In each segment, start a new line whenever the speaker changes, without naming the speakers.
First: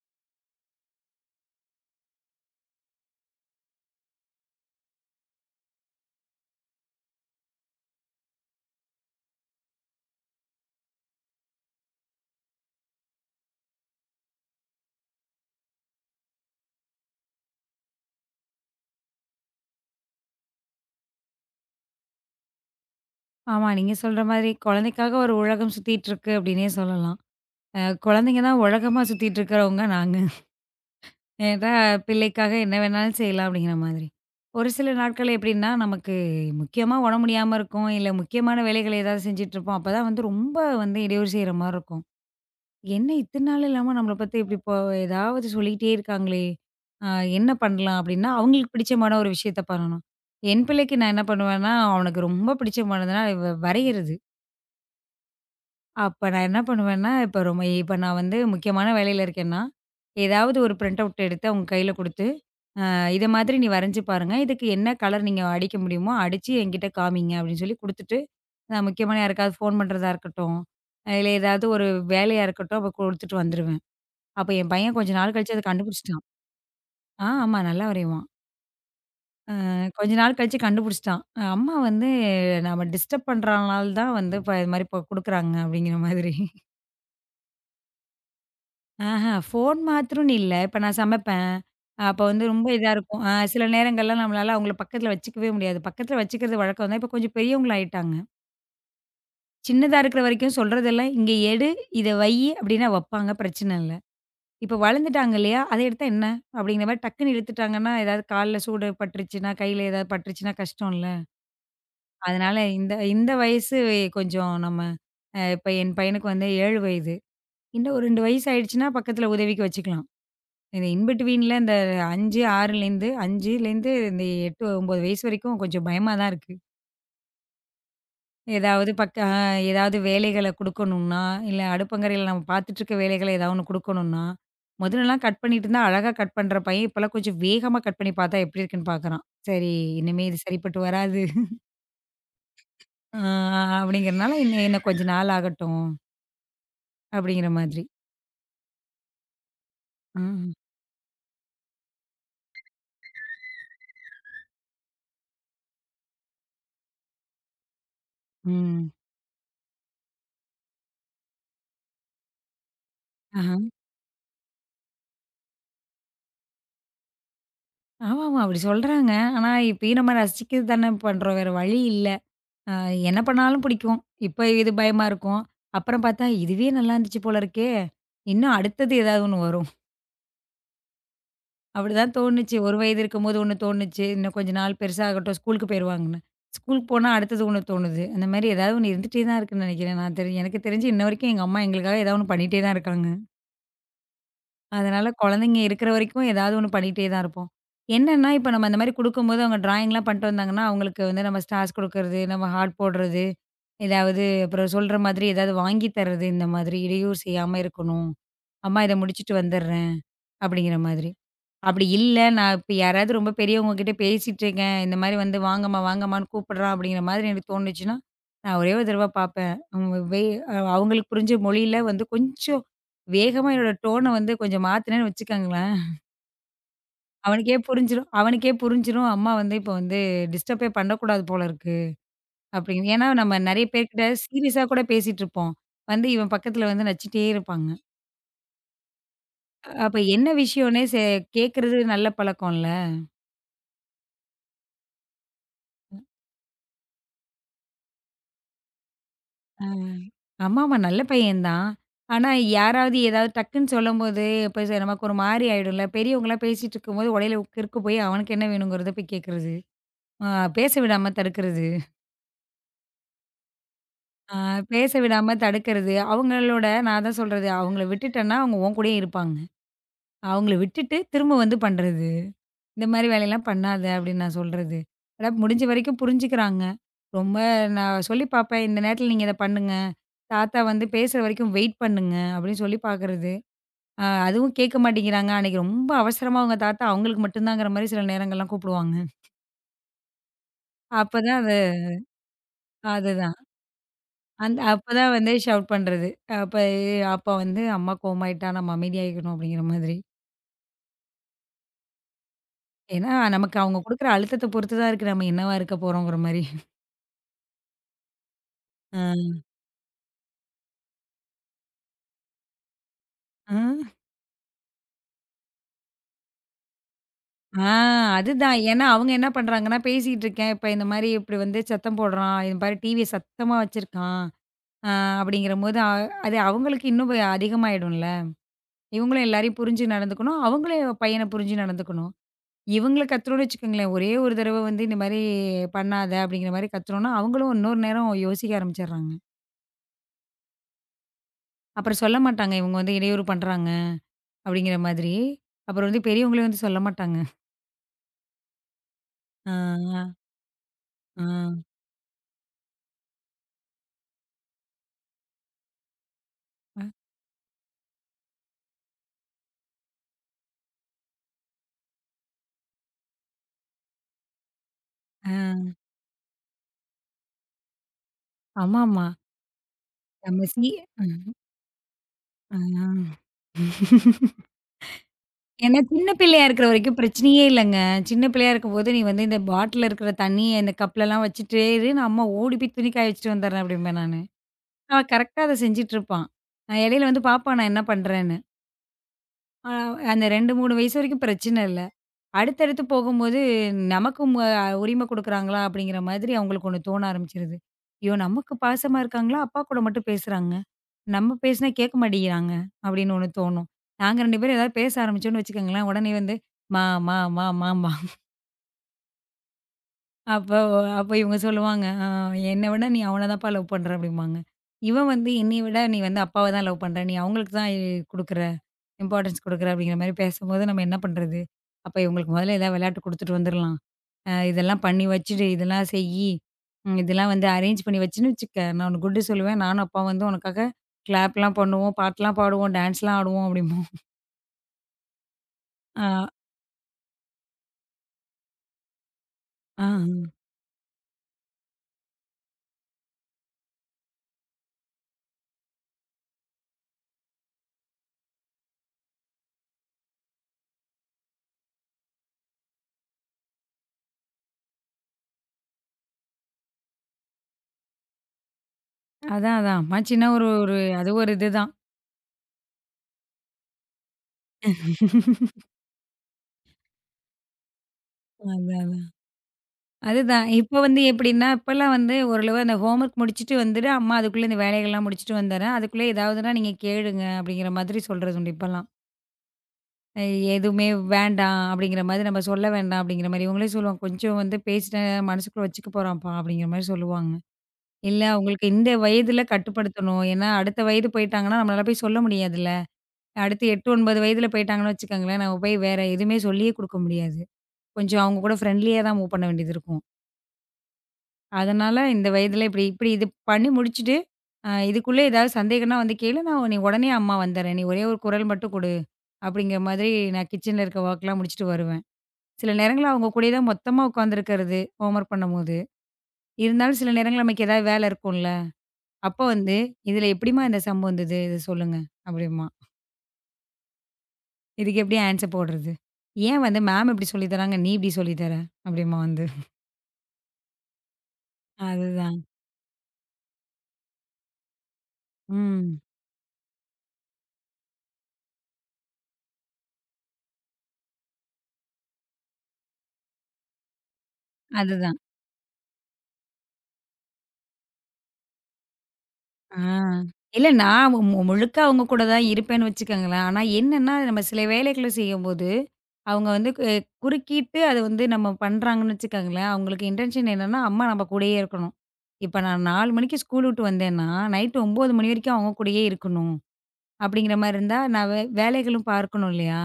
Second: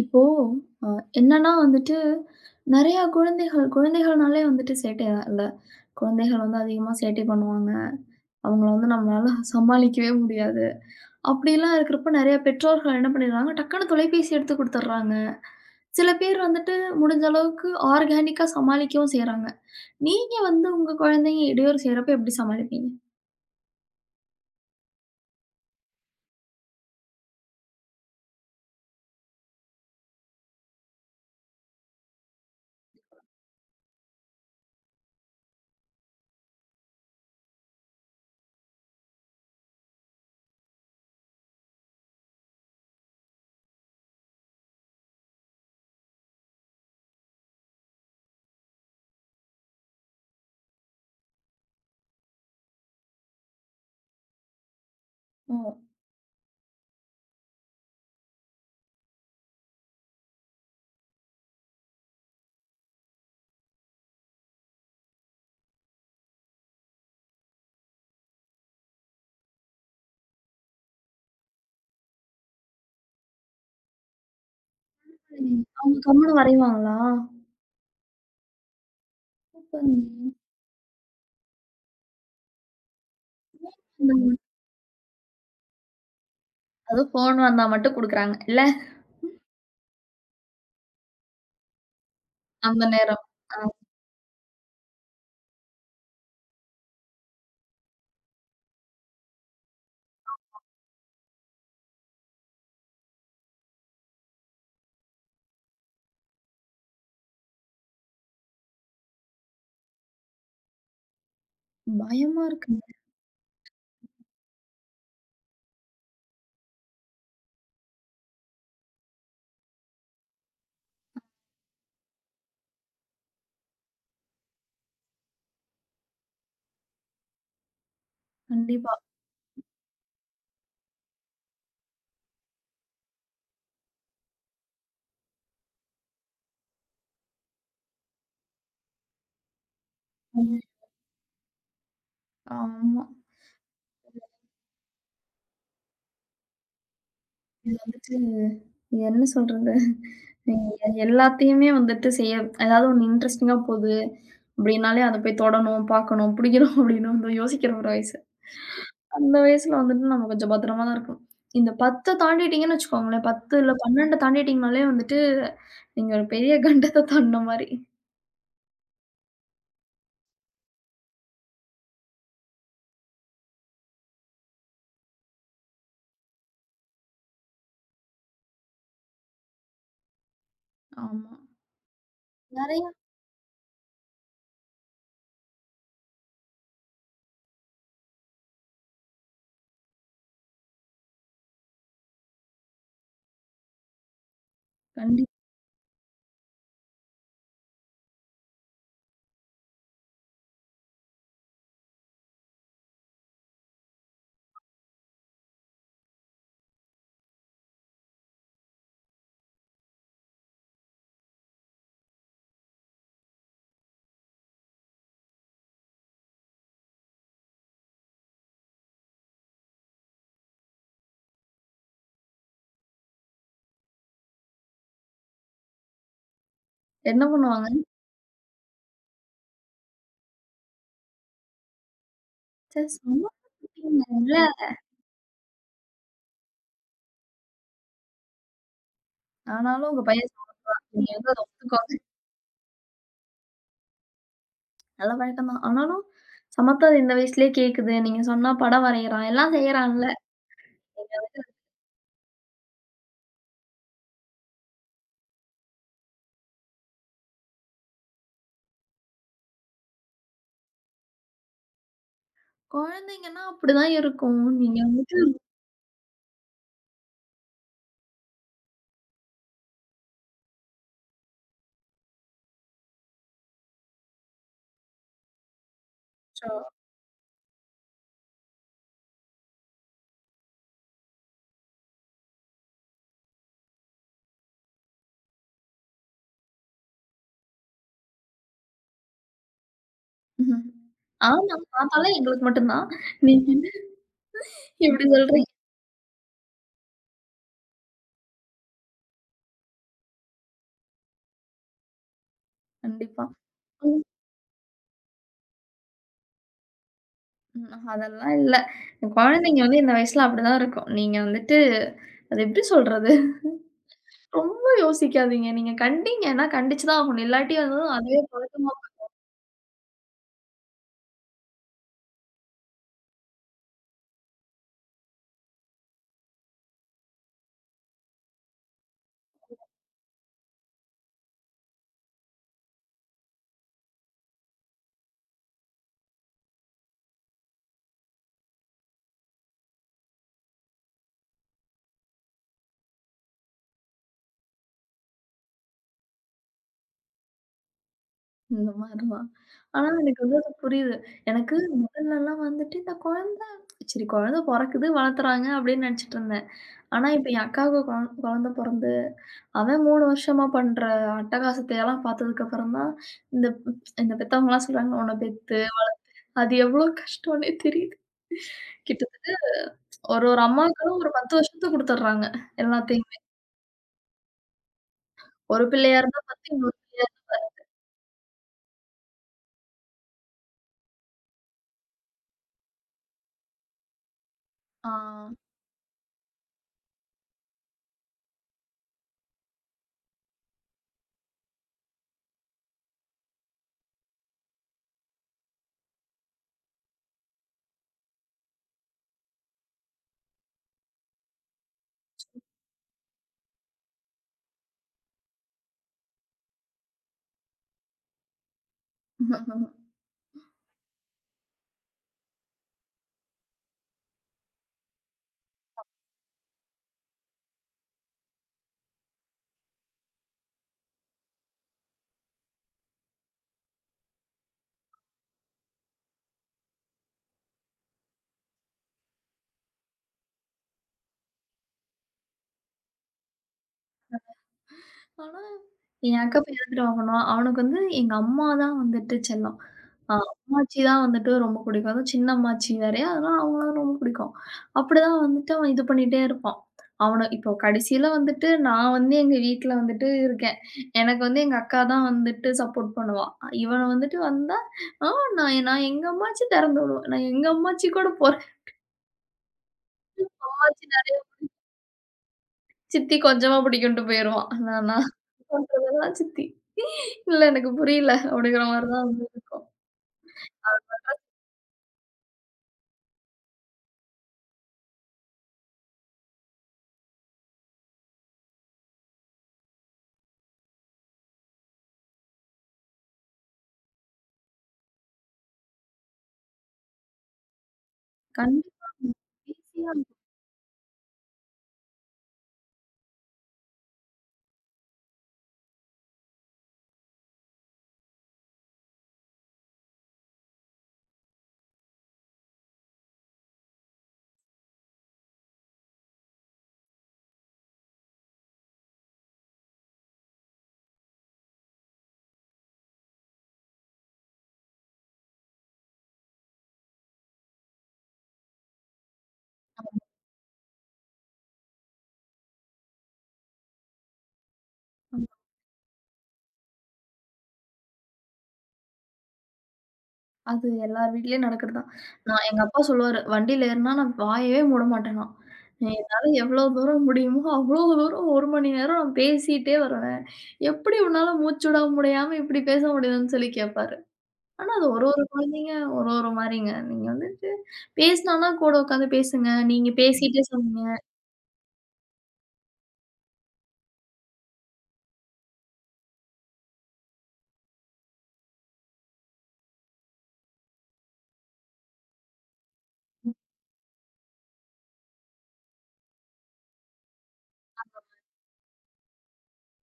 இப்போ அ என்னன்னா வந்துட்டு, நெறையா குழந்தைகள் குழந்தைகள்னாலே வந்துட்டு சேட்டை இல்ல. குழந்தைகள் வந்து அதிகமா சேட்டை பண்ணுவாங்க. அவங்கள வந்து நம்மளால சமாளிக்கவே முடியாது. அப்படிலாம் இருக்கிறப்ப நெறைய பெற்றோர்கள் என்ன பண்ணிடுறாங்க, டக்குனு தொலைபேசி எடுத்து குடுத்துடுறாங்க. சில பேர் வந்துட்டு முடிஞ்ச அளவுக்கு ஆர்கானிக்கா சமாளிக்கவும் செய்றாங்க. நீங்க வந்து உங்க குழந்தைங்க இடையூறு செய்றப்ப எப்படி சமாளிப்பீங்க?
ஆமா. நீங்க சொல்ற மாரி குழந்தைக்காக ஒரு உலகம் சுத்திட்டு இருக்கு அப்படின்னே சொல்லலாம். குழந்தைங்க தான் உலகமா சுத்திட்டு இருக்கிறவங்க நாங்க. ஏன்னா பிள்ளைக்காக என்ன வேணாலும் செய்யலாம் அப்படிங்கிற மாதிரி. ஒரு சில நாட்கள் எப்படின்னா, நமக்கு முக்கியமா உடம்பு முடியாம இருக்கும். இல்ல முக்கியமான வேலைகள் ஏதாவது செஞ்சுட்டு இருப்போம். அப்பதான் வந்து ரொம்ப வந்து இடையூறு செய்ற மாரி இருக்கும். என்ன இத்தன நாள் இல்லாம நம்மள பத்தி இப்படி இப்போ ஏதாவது சொல்லிக்கிட்டே இருக்காங்களே. அ என்ன பண்ணலாம் அப்படின்னா, அவங்களுக்கு பிடிச்சமான ஒரு விஷயத்த பண்ணணும். என் பிள்ளைக்கு நான் என்ன பண்ணுவேன்னா, அவனுக்கு ரொம்ப பிடிச்சமானதுன்னா வரையறது.
ஓ!
அப்ப நான் என்ன பண்ணுவேன்னா, இப்ப நான் வந்து முக்கியமான வேலையில இருக்கேன்னா, ஏதாவது ஒரு பிரிண்ட் அவுட் எடுத்து அவங்க கையில குடுத்து, இத மாதிரி நீ வரைஞ்சு பாருங்க. இதுக்கு என்ன கலர் நீங்க அடிக்க முடியுமோ, அடிச்சு என்கிட்ட காமிங்க." அப்படின்னு சொல்லி குடுத்துட்டு, நான் முக்கியமான யாருக்காவது ஃபோன் பண்றதா இருக்கட்டும், இல்ல ஏதாவது ஒரு வேலையா இருக்கட்டும், அப்ப குடுத்துட்டு வந்துருவேன். அப்ப என் பையன் கொஞ்ச நாள் கழிச்சு
ம்.
அத
அவங்க
கண்டுபிடிச்சுட்டான்.
கம்முனு வரைவாங்களா?
ஆமா நல்லா வரைவான். கொஞ்ச
சூப்பருங்க.
நாள் கழிச்சு கண்டுபிடிச்சுட்டான். அம்மா வந்து நம்ம டிஸ்டர்ப் பண்றனால தான்
ம்.
வந்து இப்ப இது மாரி இப்ப குடுக்குறாங்க அப்படிங்கிற மாதிரி.
அதுவும் ஃபோன் வந்தா மட்டும் குடுக்குறாங்க இல்ல,
ஆஹா! ஃபோன் மாத்திரம்னு இல்ல. இப்ப நான் சமைப்பேன். அப்ப வந்து ரொம்ப
அந்த
இதா
நேரம்.
இருக்கும். சில
அ
நேரங்கள்லாம் நம்மளால அவங்கள பக்கத்துல வச்சுக்கவே முடியாது. பக்கத்துல வச்சுக்கிறது வழக்கம் தான். இப்ப கொஞ்சம் பெரியவங்களாயிட்டாங்க. சின்னதா இருக்கிற வரைக்கும் சொல்றதெல்லாம், "இங்க எடு, இத வையி" அப்படின்னா வப்பாங்க. பிரச்சனை இல்ல. இப்ப வளர்ந்துட்டாங்க இல்லையா? "அத எடுத்தா என்ன?" அப்படிங்கிற மாரி டக்குன்னு இழுத்துட்டாங்கன்னா, ஏதாவது கால்ல சூடு பட்டுருச்சுன்னா, கையில ஏதாவது பட்டுருச்சுன்னா கஷ்டம்ல.
பயமா
அதனால
இருக்குங்க.
இந்த இந்த வயசு கொஞ்சம் நம்ம இப்ப என் பையனுக்கு வந்து 7 வயது. இன்னும் ஒரு 2 வயசு ஆயிடுச்சுன்னா, பக்கத்துல உதவிக்கு வச்சுக்கலாம். இந்த இன் பிட்வீன்ல இந்த 5, 6லேருந்து 5லேருந்து இந்த 8, 9 வயசு வரைக்கும் கொஞ்சம் பயமா தான் இருக்கு. ஏதாவது
கண்டிப்பா.
பக்க அ ஏதாவது வேலைகள குடுக்கணும்னா, இல்ல அடுப்பங்கரையில நம்ம பார்த்துட்டு இருக்க வேலைகள ஏதாவது ஒண்ணு குடுக்கணும்னா, முதல்லலாம் கட் பண்ணிட்டு இருந்தா அழகா கட் பண்ற பையன், இப்பலாம் கொஞ்சம் வேகமா கட் பண்ணி பார்த்தா எப்படி இருக்குன்னு பார்க்குறான். சரி, இனிமே இது
ம்.
சரிப்பட்டு வராது.
ஆமா.
ஆ அப்படிங்கிறனால இன்னும் இன்னும் கொஞ்ச நாள் ஆகட்டும் அப்படிங்கிற
இது
மாதிரி.
வந்துட்டு என்ன சொல்றது?
ம்.
எ எல்லாத்தையுமே வந்துட்டு செய்ய ஏதாவது ஒண்ணு இன்ட்ரஸ்டிங்கா போகுது அப்படின்னாலே அத போய் தொடணும், பார்க்கணும், பிடிக்கணும் அப்படின்னு வந்து யோசிக்கிற ஒரு வயசு.
ம்.
அந்த வயசுல வந்துட்டு நம்ம கொஞ்சம் பத்திரமா தான் இருக்கணும். இந்த 10 தாண்டிட்டீங்கன்னு வச்சுக்கோங்களேன்,
ஆஹ.
10 இல்ல 12 தாண்டிட்டீங்கனாலே வந்துட்டு நீங்க ஒரு பெரிய கண்டத்த தாண்டுன மாரி.
ஆமாமா அப்படி சொல்றாங்க. ஆனா இப்பயும் நம்ம ரசிக்க தானே பண்றோம். வேற வழி இல்ல. அ என்ன பண்ணாலும் பிடிக்கும். இப்ப இது பயமா இருக்கும். அப்புறம் பார்த்தா, இதுவே நல்லா இருந்துச்சு போல இருக்கே! இன்னும் அடுத்தது ஏதாவது ஒண்ணு வரும்.
ஆமா.
அப்படிதான் தோணுச்சு. 1
நெறைய
வயது இருக்கும்போது ஒண்ணு தோணுச்சு. இன்னும் கொஞ்ச நாள் பெருசாகட்டும் ஸ்கூலுக்கு போயிருவாங்கன்னு. ஸ்கூலுக்கு போனா அடுத்தது ஒண்ணு தோணுது. அந்த மாரி ஏதாவது ஒண்ணு இருந்துட்டே தான் இருக்குன்னு நினைக்கிறேன். நான் தெரி எனக்கு தெரிஞ்சு இன்ன வரைக்கும் எங்க அம்மா எங்களுக்காக ஏதாவது ஒண்ணு பண்ணிட்டே தான் இருக்காங்க. அதனால
கண்டிப்பா.
குழந்தைங்க இருக்கிற வரைக்கும் ஏதாவது ஒண்ணு பண்ணிட்டே தான் இருப்போம். என்னன்னா, இப்ப நம்ம அந்த மாரி குடுக்கும்போது அவங்க ட்ராயிங்லாம் பண்ணிட்டு வந்தாங்கன்னா, அவங்களுக்கு வந்து நம்ம ஸ்டார்ஸ் குடுக்கறது, நம்ம ஹார்ட் போடுறது, ஏதாவது அப்புறம் சொல்ற மாதிரி ஏதாவது வாங்கி தர்றது, இந்த மாதிரி இடையூறு செய்யாம இருக்கணும். அம்மா இத முடிச்சுட்டு வந்துடுறேன், அப்படிங்கிற மாதிரி. அப்படி இல்ல, நான் இப்ப யாராவது ரொம்ப பெரியவங்க கிட்ட பேசிட்டு இருக்கேன். இந்த மாரி வந்து வாங்கம்மா, வாங்கம்மான்னு கூப்பிடுறான் அப்படிங்கிற மாதிரி எனக்கு தோணுச்சுன்னா, நான் ஒரே ஒரு தடவ பார்ப்பேன். அவங்களுக்கு புரிஞ்ச மொழியில வந்து கொஞ்சம் வேகமா என்னோட டோன வந்து கொஞ்சம் மாத்துனேன்னு வச்சுக்கோங்களேன்,
என்ன
அவனுக்கே
பண்ணுவாங்க?
புரிஞ்சிரும் அவனுக்கே புரிஞ்சிரும். அம்மா வந்து இப்போ வந்து டிஸ்டர்பே பண்ணக்கூடாது போல இருக்கு
"ச்சே!
அப்படின்னு. ஏன்னா
சும்மா
நம்ம நெறைய
இருக்கீங்க
பேர்கிட்ட
இல்ல
சீரியஸா கூட பேசிட்டு இருப்போம். வந்து இவன் பக்கத்துல வந்து நச்சுட்டே இருப்பாங்க.
ஆனாலும்
அப்ப
உங்க
என்ன
பையன்
விஷயம்னே செ
சாப்பிடுறீங்க, அது
கேட்கறது
ஒத்துக்கோ."
நல்ல பழக்கம்ல.
நல்ல பழக்கம் தான். ஆனாலும், சமத்தா அது இந்த வயசுலயே கேக்குது. நீங்க சொன்னா படம் வரையறான், எல்லாம்
ஆ.
செய்றான்ல.
ஆமாமா. நல்ல பையன் தான். ஆனா யாராவது ஏதாவது டக்குன்னு சொல்லும்போது, இப்ப ச நமக்கு ஒரு மாரி ஆயிடும்ல. பெரியவங்கலாம் பேசிட்டு இருக்கும்போது உடையில கிறுக்கு போய் அவனுக்கு என்ன வேணுங்கிறத போய் கேட்கறது. ஆ பேச விடாம தடுக்கிறது.
குழந்தைங்கன்னா அப்படிதான்
ஆ
இருக்கும். நீங்க
பேச
வந்துட்டு
விடாம தடுக்கிறது. அவங்களோட நான் தான் சொல்றது, அவங்கள விட்டுட்டேன்னா அவங்க உன் கூடயே இருப்பாங்க. அவங்கள விட்டுட்டு திரும்ப வந்து பண்றது. இந்த மாரி வேலையெல்லாம் பண்ணாத அப்படின்னு நான் சொல்றது. ஆனா முடிஞ்ச வரைக்கும்
அச்சோ!
புரிஞ்சுக்கிறாங்க. ரொம்ப நான் சொல்லி பார்ப்பேன், இந்த நேரத்தில நீங்க இத பண்ணுங்க. தாத்தா வந்து பேசுற வரைக்கும் வெயிட் பண்ணுங்க அப்படின்னு சொல்லி பார்க்கறது. அதுவும் கேட்க மாட்டேங்கிறாங்க. அன்னைக்கு ரொம்ப அவசரமா அவங்க தாத்தா அவங்களுக்கு மட்டும்தாங்கிற மாரி சில நேரங்கள்லாம் கூப்பிடுவாங்க.
ம்.
அப்பதான்
ஆமா.
அது
பாத்தாலே எங்களுக்கு மட்டும் தான்.
அதுதான்.
நீங்க என்ன
அந்த
இப்படி
அப்பதான் வந்து
சொல்றீங்க?
ஷவுட் பண்றது. அப்ப அப்ப வந்து அம்மா கோவமாயிட்டா நம்ம அமைதியாயிக்கணும் அப்படிங்கிற மாதிரி. ஏன்னா
கண்டிப்பா.
நமக்கு அவங்க
ம்.
குடுக்குற அழுத்தத்த பொறுத்து தான் இருக்கு நம்ம என்னவா இருக்க போறோங்கிற மாரி.
ம். அதெல்லாம் இல்ல.
ஆ.
குழந்தைங்க வந்து இந்த வயசுல அப்படிதான் இருக்கும். நீங்க வந்துட்டு அது எப்படி சொல்றது?
ஆ.
ரொம்ப யோசிக்காதீங்க. நீங்க கண்டீங்கன்னா, கண்டிச்சு தான் ஆகணும். இல்லாட்டி
ஆ
வந்து அதே
அதுதான்.
பழக்கம்
ஏன்னா அவங்க என்ன பண்றாங்கன்னா, பேசிட்டு இருக்கேன். இப்ப இந்த மாரி இப்படி வந்து சத்தம் போடுறான். இந்த பாரு டிவிய சத்தமா வச்சிருக்கான். ஆ அப்படிங்கிறபோது அது அவங்களுக்கு இன்னும் அதிகமாயிடும்ல. இவங்களும் எல்லாரையும் புரிஞ்சு நடந்துக்கணும். அவங்களும் பையன புரிஞ்சு நடந்துக்கணும். இவங்கள கத்துறோம்னு வச்சுக்கோங்களேன், ஒரே ஒரு தடவ வந்து இந்த மாரி பண்ணாத அப்படிங்கிற மாரி கத்துனோம்னா, அவங்களும் இன்னொரு நேரம் யோசிக்க ஆரம்பிச்சடுறாங்க. அப்புறம் சொல்ல மாட்டாங்க, இவங்க வந்து இடையூறு பண்றாங்க அப்படிங்கிற மாதிரி. அப்புறம் வந்து பெரியவங்களே வந்து சொல்ல மாட்டாங்க.
இந்த மாரி தான். ஆனா,
ஆ,
எனக்கு வந்து அது புரியுது.
ஆ,
எனக்கு முதல்லலாம் வந்துட்டு இந்த குழந்த சரி குழந்த பொறக்குது, வளர்த்துறாங்க அப்படின்னு நெனச்சுட்டுருந்தேன்.
ஆ,
ஆனா, இப்ப என் அக்காவுக்கு கொழ குழந்த பொறந்து, அவன் 3 வருஷமா பண்ற அட்டகாசத்தையெல்லாம் பார்த்ததுக்கப்புறம் தான், இந்த இந்த பெத்தவங்கலாம் சொல்றாங்க, "உன்ன
ஆ,
பெத்து, அது எவ்ளோ கஷ்டம்னே தெரியுது."
ஆமாமா.
கிட்டத்தட்ட ஒரு ஒரு
நம்ம சி
அம்மாக்களும் ஒரு
ம்,
10 வருஷத்த குடுத்துடுறாங்க,
ஆ.
எல்லாத்தையுமே. ஒரு
ஏன்னா
பிள்ளையா
சின்ன
இருந்தா
பிள்ளையா
10,
இருக்கிற
இன்னொரு
வரைக்கும்
பிள்ளையா
பிரச்சனையே இல்லங்க. சின்ன பிள்ளையா இருக்கும்போது, "நீ வந்து இந்த பாட்டில்ல இருக்கிற தண்ணிய இந்த கப்லலாம் வச்சுட்டே இரு, நான் அம்மா ஓடி போய் துணி காய வச்சுட்டு வந்துடுறேன்" அப்படிம்பேன் நானு.
ஆ.
அவன் கரெக்ட்டா அத செஞ்சுட்ருப்பான். இடையில வந்து பார்ப்பான் நான் என்ன பண்றேன்னு. அ அந்த 2, 3 வயசு வரைக்கும் பிரச்சனை இல்ல. அடுத்தடுத்து போகும்போது நமக்கும் உரிமை குடுக்குறாங்களா அப்படிங்கிற மாதிரி அவங்களுக்கு ஒண்ணு தோண ஆரம்பிச்சுருது. ஐயோ! நமக்கு பாசமா இருக்காங்களா, அப்பா கூட மட்டும் பேசுறாங்க. நம்ம பேசினா கேட்க மாட்டேங்கிறாங்க அப்படின்னு ஒண்ணு தோணும். நாங்க 2 பேரும் ஏதாவது பேச ஆரம்பிச்சோம்னு வச்சுக்கோங்களேன், உடனே வந்து மா, மா, மா, மா, மா. அப்போ அப்போ இவங்க சொல்லுவாங்க, என்னை விட நீ அவன தான்ப்பா லவ் பண்ற" அப்படிம்பாங்க. இவன் வந்து என்னைய விட நீ வந்து அப்பாவ தான் லவ் பண்ற. நீ அவங்களுக்கு தான் குடுக்குற. இம்பார்ட்டன்ஸ் குடுக்குற அப்படிங்கிற மாரி பேசும்போது நம்ம என்ன பண்றது? அப்ப இவங்களுக்கு முதல்ல ஏதாவது விளையாட்டு குடுத்துட்டு வந்துரலாம். இதெல்லாம் பண்ணி வச்சுடு, இதெல்லாம் செய்யி, இதெல்லாம் வந்து அரேஞ்ச் பண்ணி வச்சுன்னு வச்சுக்க, நான் உனக்கு குட்டு சொல்லுவேன். நானும் அப்பா வந்து உனக்காக கிளாப்லாம் பண்ணுவோம், பாட்டுலாம் பாடுவோம், டான்ஸ்லாம் ஆடுவோம் அப்படிம்போம்.
ஆனா
ஆ
என் அக்கா பையன் எடுத்துட்டு வாங்கணும். அவனுக்கு வந்து எங்க அம்மா தான் வந்துட்டு செல்லம்.
ஆ
அம்மாச்சி தான் வந்துட்டு ரொம்ப பிடிக்கும். அதுவும் சின்ன அம்மாச்சி வேறயா, அதனால அவங்கள தான் ரொம்ப பிடிக்கும். அப்படிதான் வந்துட்டு அவன் இது பண்ணிட்டே இருப்பான். அவன இப்போ கடைசியில வந்துட்டு நான் வந்து எங்க வீட்ல வந்துட்டு இருக்கேன். எனக்கு வந்து எங்க அக்கா தான் வந்துட்டு சப்போர்ட் பண்ணுவா. இவன் வந்துட்டு வந்தா, "ஆ நான் நான் எங்க அம்மாச்சி திறந்து விடுவேன். நான் எங்க அம்மாச்சி கூட போறேன்."
அதான், அதான். அம்மாச்சின்னா ஒரு ஒரு
அம்மாச்சி
அது
நிறைய
ஒரு இதுதான்.
சித்தி கொஞ்சமா பிடிக்கும்ன்ட்டு போயிருவான். நான் நான் பண்றதெல்லாம் சித்தி. "இல்ல எனக்கு புரியல." அப்படிங்கிற மாரி
அதான்.
தான் வந்து இருக்கும்.
அதுதான். இப்ப வந்து எப்படின்னா, இப்பலாம் வந்து ஓரளவு அந்த ஹோம்வொர்க் முடிச்சுட்டு வந்துட்டு, அம்மா அதுக்குள்ள இந்த வேலைகள்லாம் முடிச்சுட்டு வந்துர்றேன். அதுக்குள்ளே ஏதாவதுன்னா நீங்க கேளுங்க அப்படிங்கிற மாதிரி சொல்றது உண்டு இப்பலாம். அ எதுவுமே வேண்டாம் அப்படிங்கிற மாதிரி நம்ம சொல்ல வேண்டாம் அப்படிங்கிற மாரி. இவங்களே சொல்லுவாங்க, "கொஞ்சம் வந்து பேசிட்டா மனசுக்குள்ள வச்சுக்க போறான்ப்பா" அப்படிங்கிற மாரி சொல்லுவாங்க. இல்ல அவங்களுக்கு
கண்டிப்பா.
இந்த வயதில
ஈஸியா
கட்டுப்படுத்தணும். ஏன்னா அடுத்த வயது போயிட்டாங்கன்னா, நம்மளால போய் சொல்ல முடியாதுல்ல. அடுத்து 8, 9 வயதில போயிட்டாங்கன்னு வச்சுக்கோங்களேன், நம்ம போய் வேற எதுவுமே சொல்லியே குடுக்க முடியாது. கொஞ்சம் அவங்க கூட ஃப்ரெண்ட்லியா தான் மூவ் பண்ண வேண்டியது இருக்கும். அதனால இந்த வயதில இப்படி இப்படி இது பண்ணி முடிச்சுட்டு, இதுக்குள்ள ஏதாவது சந்தேகம்னா வந்து கேளு, நீ உடனே அம்மா வந்துர்றேன். நீ ஒரே ஒரு குரல் மட்டும் குடு. அப்படிங்கிற மாதிரி நான் கிச்சன்ல இருக்க வொர்க்லாம் முடிச்சுட்டு வருவேன். சில நேரங்கள்ல அவங்க கூடயே தான் மொத்தமா உட்காந்துருக்கிறது, ஹோம்வொர்க் பண்ணும்போது. இருந்தாலும் சில நேரங்கள்ல நமக்கு ஏதாவது வேலை இருக்கும்ல. அப்ப வந்து, "இதுல எப்படிம்மா இந்த சம் வந்தது? இத சொல்லுங்க" அப்படிம்பான். இதுக்கு எப்படி
ஆமா.
ஆன்ஸர் போடுறது? "ஏன் வந்து மேம் இப்படி சொல்லி தராங்க, நீ இப்படி சொல்லி தர?" அப்படிம்பான் வந்து.
அது எல்லார் வீட்லயும் நடக்கிறது தான்.
அதுதான்.
நான் எங்க அப்பா சொல்லுவாரு, "வண்டியில ஏறுனா நான் வாயவே மூட மாட்டேனாம்.
ம்.
என்னால எவ்ளோ தூரம் முடியுமோ, அவ்ளோ தூரம் 1 மணி நேரம் நான் பேசிட்டே வருவேன். எப்படி உன்னால மூச்சு விட முடியாம இப்படி பேச முடியுதுன்னு?" சொல்லி கேட்பாரு. ஆனா அது ஒரு
அதுதான்.
ஒரு குழந்தைங்க ஒரு ஒரு மாரிங்க. நீங்க வந்துட்டு பேசினான்னா கூட உட்காந்து பேசுங்க.
ஆ.
நீங்க பேசிட்டே
இல்ல
சொன்னீங்க.
நான் முழுக்க அவங்க கூட தான் இருப்பேன்னு வச்சுக்கோங்களேன். ஆனா என்னன்னா, நம்ம சில வேலைகள செய்யும்போது, அவங்க வந்து குறுக்கிட்டு அது வந்து நம்ம பண்றாங்கன்னு வச்சுக்கோங்களேன், அவங்களுக்கு இன்டென்ஷன் என்னன்னா, அம்மா நம்ம கூடயே இருக்கணும். இப்ப நான் 4 மணிக்கு ஸ்கூல் விட்டு வந்தேன்னா, நைட் 9 மணி வரைக்கும் அவங்க கூடயே இருக்கணும். அப்படிங்கிற மாரி இருந்தா, நான் வேலைகளும் பார்க்கணும் இல்லையா?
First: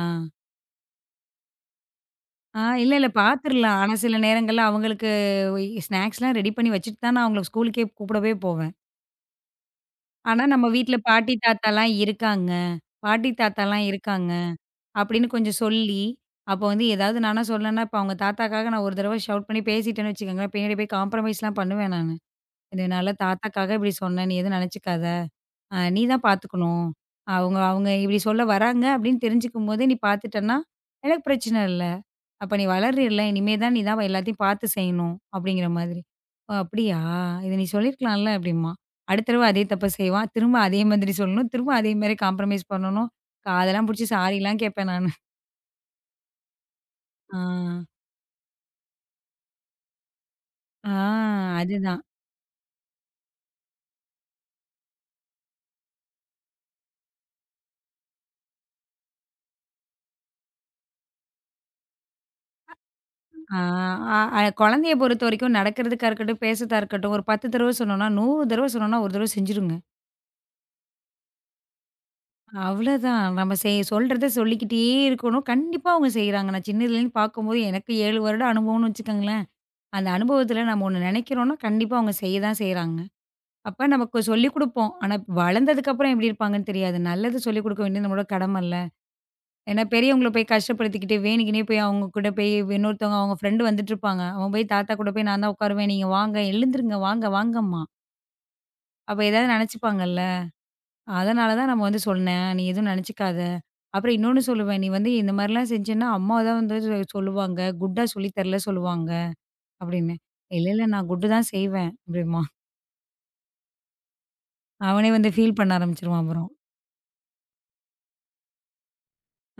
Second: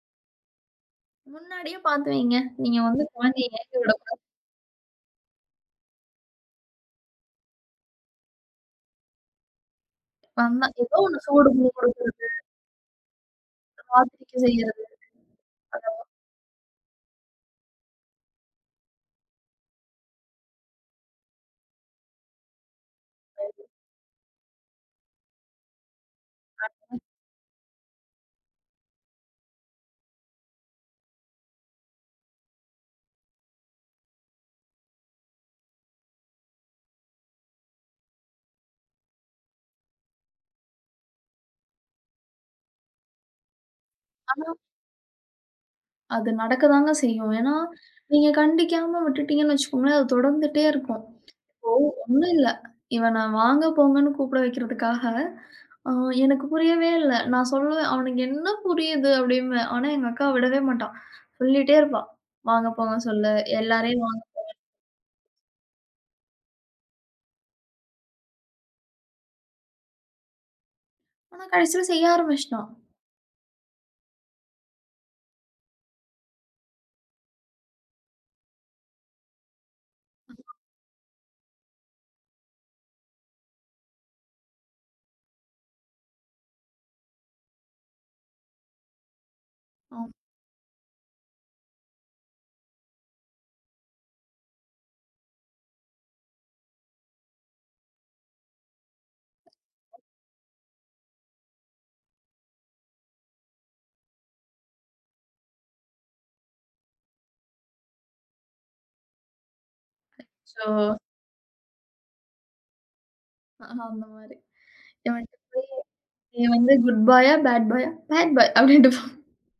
முன்னாடியே பார்த்து வைங்க. நீங்க
இல்ல,
வந்து
இல்ல
குழந்தைய ஏங்க
பார்த்துரலாம். ஆனா சில
விடக்கூடாது.
நேரங்கள்ல அவங்களுக்கு ஸ்நாக்ஸ்லாம் ரெடி பண்ணி வச்சுட்டு தான் நான் அவங்கள ஸ்கூலுக்கே கூப்பிடவே போவேன். ஆனா, நம்ம
வந்தா
வீட்ல
ஏதோ ஒண்ணு
பாட்டி,
சூடு, மூடு,
தாத்தாலாம் இருக்காங்க. பாட்டி, தாத்தாலாம் இருக்காங்க.
காத்திருக்க செய்யறது.
அப்படின்னு கொஞ்சம் சொல்லி, அப்போ வந்து ஏதாவது நானா சொன்னேன்னா, இப்ப அவங்க தாத்தாக்காக நான் ஒரு தடவ ஷவுட் பண்ணி பேசிட்டேன்னு வச்சுக்கோங்களேன், பின்னாடி போய் காம்ப்ரமைஸ்லாம் பண்ணுவேன் நானு. இதனால தாத்தாக்காக இப்படி சொன்னேன், நீ எதுவும் நினச்சுக்காத. நீ தான் பார்த்துக்கணும். அவங்க அவங்க இப்படி சொல்ல வராங்க அப்படின்னு தெரிஞ்சுக்கும்போதே நீ பார்த்துட்டன்னா, எனக்கு பிரச்சனை இல்ல. அப்ப நீ வளர்றல்ல. இனிமே தான் நீ தான் எல்லாத்தையும் பார்த்து செய்யணும் அப்படிங்கிற மாதிரி. ஓ! அப்படியா? இத நீ சொல்லியிருக்கலாம்ல அப்படிம்பான். அடுத்த தடவ அதே தப்ப செய்வான். திரும்ப அதே மாதிரி சொல்லணும். திரும்ப அதே மாரி காம்ப்ரமைஸ் பண்ணணும். காதெல்லாம் புடிச்சு
ஆனா
சாரிலாம் கேட்பேன் நானு.
அது நடக்கதாங்க செய்யும்.
ஆ.
ஏன்னா, நீங்க கண்டிக்காம விட்டுட்டீங்கன்னு வச்சுக்கோங்களேன், அது தொடர்ந்துட்டே
ஆ
இருக்கும்.
அதுதான்.
ஒண்ணும் இல்ல. இவன வாங்க, போங்கன்னு கூப்பிட வைக்கிறதுக்காக, அ எனக்கு புரியவே இல்ல. நான் சொல்லுவேன், "அவனுக்கு என்ன புரியுது?" அப்படிம்பேன். ஆனா, எங்க அக்கா விடவே மாட்டா. சொல்லிட்டே இருப்பா. "வாங்க, போங்க சொல்லு.
ஆ
எல்லாரையும் வாங்க."
அ குழந்தைய பொறுத்தவரைக்கும் நடக்கிறதுக்கா இருக்கட்டும், பேசுறதா இருக்கட்டும், ஒரு 10 தடவ சொன்னோம்னா, 100 தடவ சொன்னோம்னா, ஒரு தடவ செஞ்சுருங்க.
ஆனா கடைசியில செய்ய ஆரம்பிச்சுட்டான்.
அவ்வளோதான். நம்ம சொல்றத சொல்லிக்கிட்டே இருக்கணும். கண்டிப்பா அவங்க செய்றாங்க. நான் சின்னதுலேருந்து பார்க்கும்போது எனக்கு 7 வருட அனுபவம்னு வச்சுக்கோங்களேன். அந்த அனுபவத்துல நம்ம ஒண்ணு நினைக்கிறோம்னா, கண்டிப்பா அவங்க செய்ய தான் செய்றாங்க. அப்ப நமக்கு சொல்லிக் குடுப்போம். ஆனா, வளர்ந்ததுக்கப்புறம் எப்படி இருப்பாங்கன்னு தெரியாது. நல்லது சொல்லிக் குடுக்க வேண்டியது நம்மளோட கடமல்ல. ஏன்னா, பெரியவங்கள போய் கஷ்டப்படுத்திக்கிட்டு, வேணுக்குன்னே போய் அவங்க கூட போய் இன்னொருத்தவங்க அவங்க ஃப்ரெண்டு வந்துட்டுருப்பாங்க. அவன் போய் தாத்தா கூட போய் நான் தான் உட்காருவேன். "நீங்க வாங்க, எழுந்துருங்க, வாங்க, வாங்கம்மா." அப்ப ஏதாவது நினைச்சுப்பாங்கல்ல. அதனால தான் நம்ம வந்து சொன்னேன். "நீ எதுவும் நினைச்சுக்காத." அப்புறம் இன்னொன்னு சொல்லுவேன். "நீ வந்து இந்த மாரிலாம் செஞ்சேன்னா, அம்மா தான் வந்து சொல்லுவாங்க. குட்டா சொல்லி தரல சொல்லுவாங்க." அப்படின்னு. "இல்ல,
அச்சோ!
இல்ல நான் குட்டு தான் செய்வேன்." அப்படிம்பா.
அந்த மாரி.
அவனே வந்து
இவன்ட்ட
ஃபீல் பண்ண ஆரம்பிச்சுருவான்
நீ
அப்புறம்.
வந்து குட் பாயா? பேட் பாயா? பேட் பாய் அப்படின்ட்டு போ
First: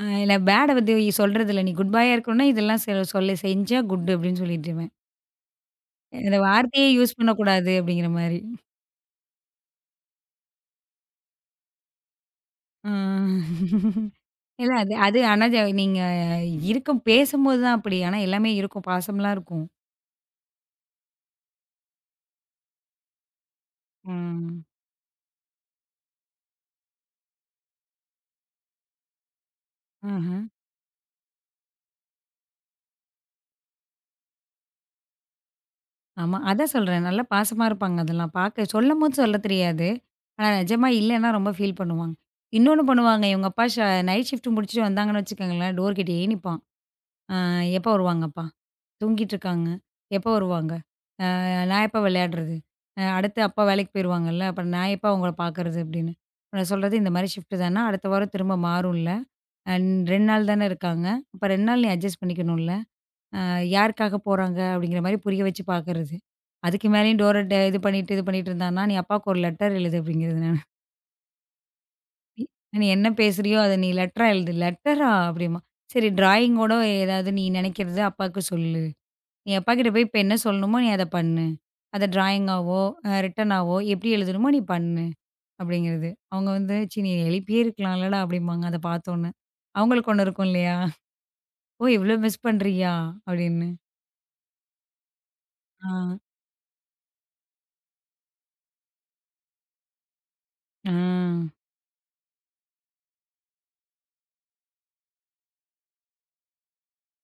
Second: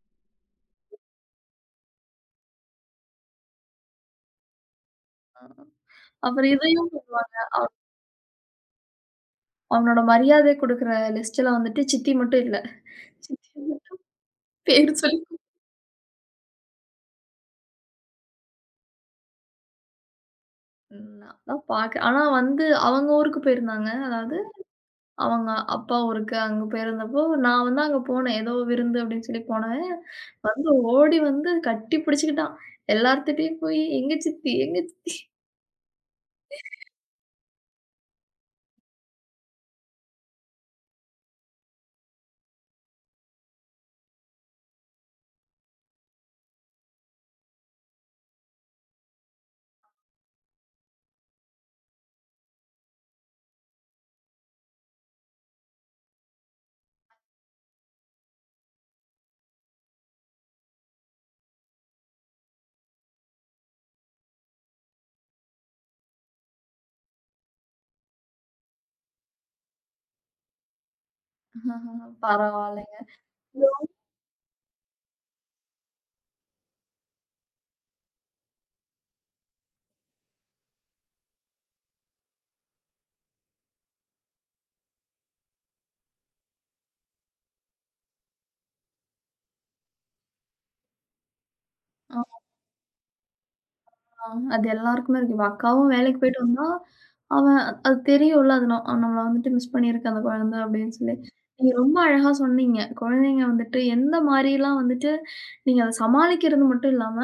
இல்ல பேட வந்து சொல்றதில்ல. நீ குட் பாயா இருக்கணும்னா இதெல்லாம் சொல்லு செஞ்சா குட் அப்படின்னு சொல்லிட்டுருவேன். இந்த
அப்புறம்
வார்த்தையே
இதையும்
யூஸ் பண்ணக்கூடாது அப்படிங்கிற மாரி.
அவனோட மரியாதை குடுக்குற லிஸ்ட்ல வந்துட்டு சித்தி மட்டும் இல்ல.
ஆ.
சித்தி
இல்ல
பேர்
அது அது
சொல்லி
ஆனா நீங்க இருக்கும் பேசும்போது தான் அப்படி. ஆனா எல்லாமே இருக்கும். பாசம்லாம் இருக்கும்.
ம். நான் தான் பாக்க ஆனா வந்து அவங்க ஊருக்கு போயிருந்தாங்க. அதாவது
ம்.
அவங்க அப்பா ஊருக்கு அங்க போயிருந்தப்போ, நான் வந்து அங்க போனேன். ஏதோ விருந்து அப்படின்னு சொல்லி போனேன்.
ஆஹ.
வந்து ஓடி வந்து கட்டி பிடிச்சுக்கிட்டான். எல்லார்த்துட்டயும் போய் எங்க சித்தி, எங்க சித்தி.
ஆமா. அதான் சொல்றேன். நல்லா பாசமா இருப்பாங்க அதெல்லாம். பார்க்க சொல்லும்போது சொல்ல தெரியாது. ஆனா நிஜமா இல்லன்னா ரொம்ப ஃபீல் பண்ணுவாங்க. இன்னொன்னு பண்ணுவாங்க. இவங்க அப்பா ஷ நைட் ஷிஃப்ட் முடிச்சுட்டு வந்தாங்கன்னு வச்சுக்கோங்களேன், டோர் கிட்டயே நிப்பான். ஆ எப்போ வருவாங்கப்பா? தூங்கிட்டுருக்காங்க. எப்போ வருவாங்க? நான் எப்போ விளையாடுறது? அடுத்து அப்பா வேலைக்கு போயிருவாங்கல்ல. அப்ப நான் எப்போ அவங்கள பார்க்கறது? அப்படின்னு. அப்ப நான் சொல்றது இந்த மாரி ஷிஃப்ட் தான. அடுத்த வாரம் திரும்ப மாறும்ல. அன் 2 நாள் தானே இருக்காங்க. அப்ப 2 நாள் நீ அட்ஜஸ்ட் பண்ணிக்கணும்ல. யாருக்காக போறாங்க? அப்படிங்கிற மாரி புரிய வச்சு பார்க்கறது. அதுக்கு மேலேயும் டோர ட இது பண்ணிட்டு, இது பண்ணிட்டு இருந்தான்னா, நீ அப்பாவுக்கு ஒரு லெட்டர் எழுது அப்படிங்கிறது நானு. நீ
பரவாயில்லைங்க.
என்ன பேசுறியோ அத நீ லெட்டரா எழுது. லெட்டரா? அப்படிம்பா. சரி டிராயிங்கோட ஏதாவது நீ நினைக்கிறத அப்பாவுக்கு சொல்லு. நீ அப்பாகிட்ட போய் இப்ப என்ன சொல்லணுமோ நீ அத பண்ணு. அத ட்ராயிங்காவோ, ரிட்டனாவோ எப்படி எழுதணுமோ நீ பண்ணு அப்படிங்கிறது. அவங்க வந்து "ச்சீ நீ எழுப்பியே இருக்கலாம்லடா" அப்படிம்பாங்க அத பார்த்தோன்னே. அவங்களுக்கு ஒண்ணு இருக்கும் இல்லையா? "ஓ இவ்ளோ மிஸ் பண்றியா?" அப்படின்னு.
ஆமா. அது எல்லாருக்குமே இருக்கு. இப்ப
ஆ.
அக்காவும் வேலைக்கு போயிட்டு வந்தா, அவன் அது தெரியும்ல அது நான் நம்மள வந்துட்டு மிஸ் பண்ணியிருக்கு அந்த குழந்தை
ஆ.
அப்படின்னு சொல்லி. நீங்க ரொம்ப அழகா சொன்னீங்க. குழந்தைங்க வந்துட்டு எந்த மாரிலாம் வந்துட்டு நீங்க அத சமாளிக்கிறது மட்டும் இல்லாம,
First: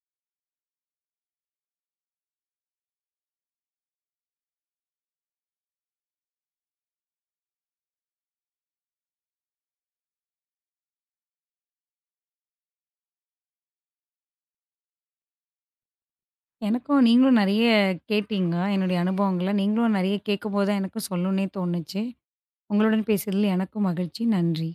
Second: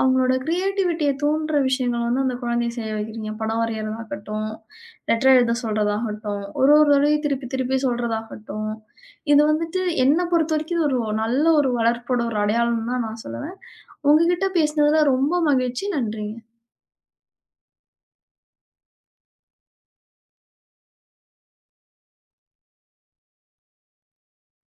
அவங்களோட கிரியேட்டிவிட்டிய தூண்டுற விஷயங்கள வந்து அந்த குழந்தைய செய்ய வைக்கிறீங்க. படம் வரையிறதாகட்டும், லெட்டர் எழுத சொல்றதாகட்டும், ஒரு ஒரு தடவையும் திருப்பி திருப்பி சொல்றதாகட்டும். இது வந்துட்டு என்ன பொறுத்தவரைக்கும் ஒரு நல்ல ஒரு வளர்ப்போட ஒரு அடையாளம் தான் நான் சொல்லுவேன். உங்ககிட்ட பேசினதுல ரொம்ப மகிழ்ச்சி. நன்றி.
எனக்கும் நீங்களும் நெறைய கேட்டீங்க. என்னுடைய அனுபவங்கள நீங்களும் நெறைய கேட்கும்போது தான் எனக்கும் சொல்லணும்னே தோணுச்சு. உங்களுடன் பேசியதில் எனக்கும் மகிழ்ச்சி. நன்றி.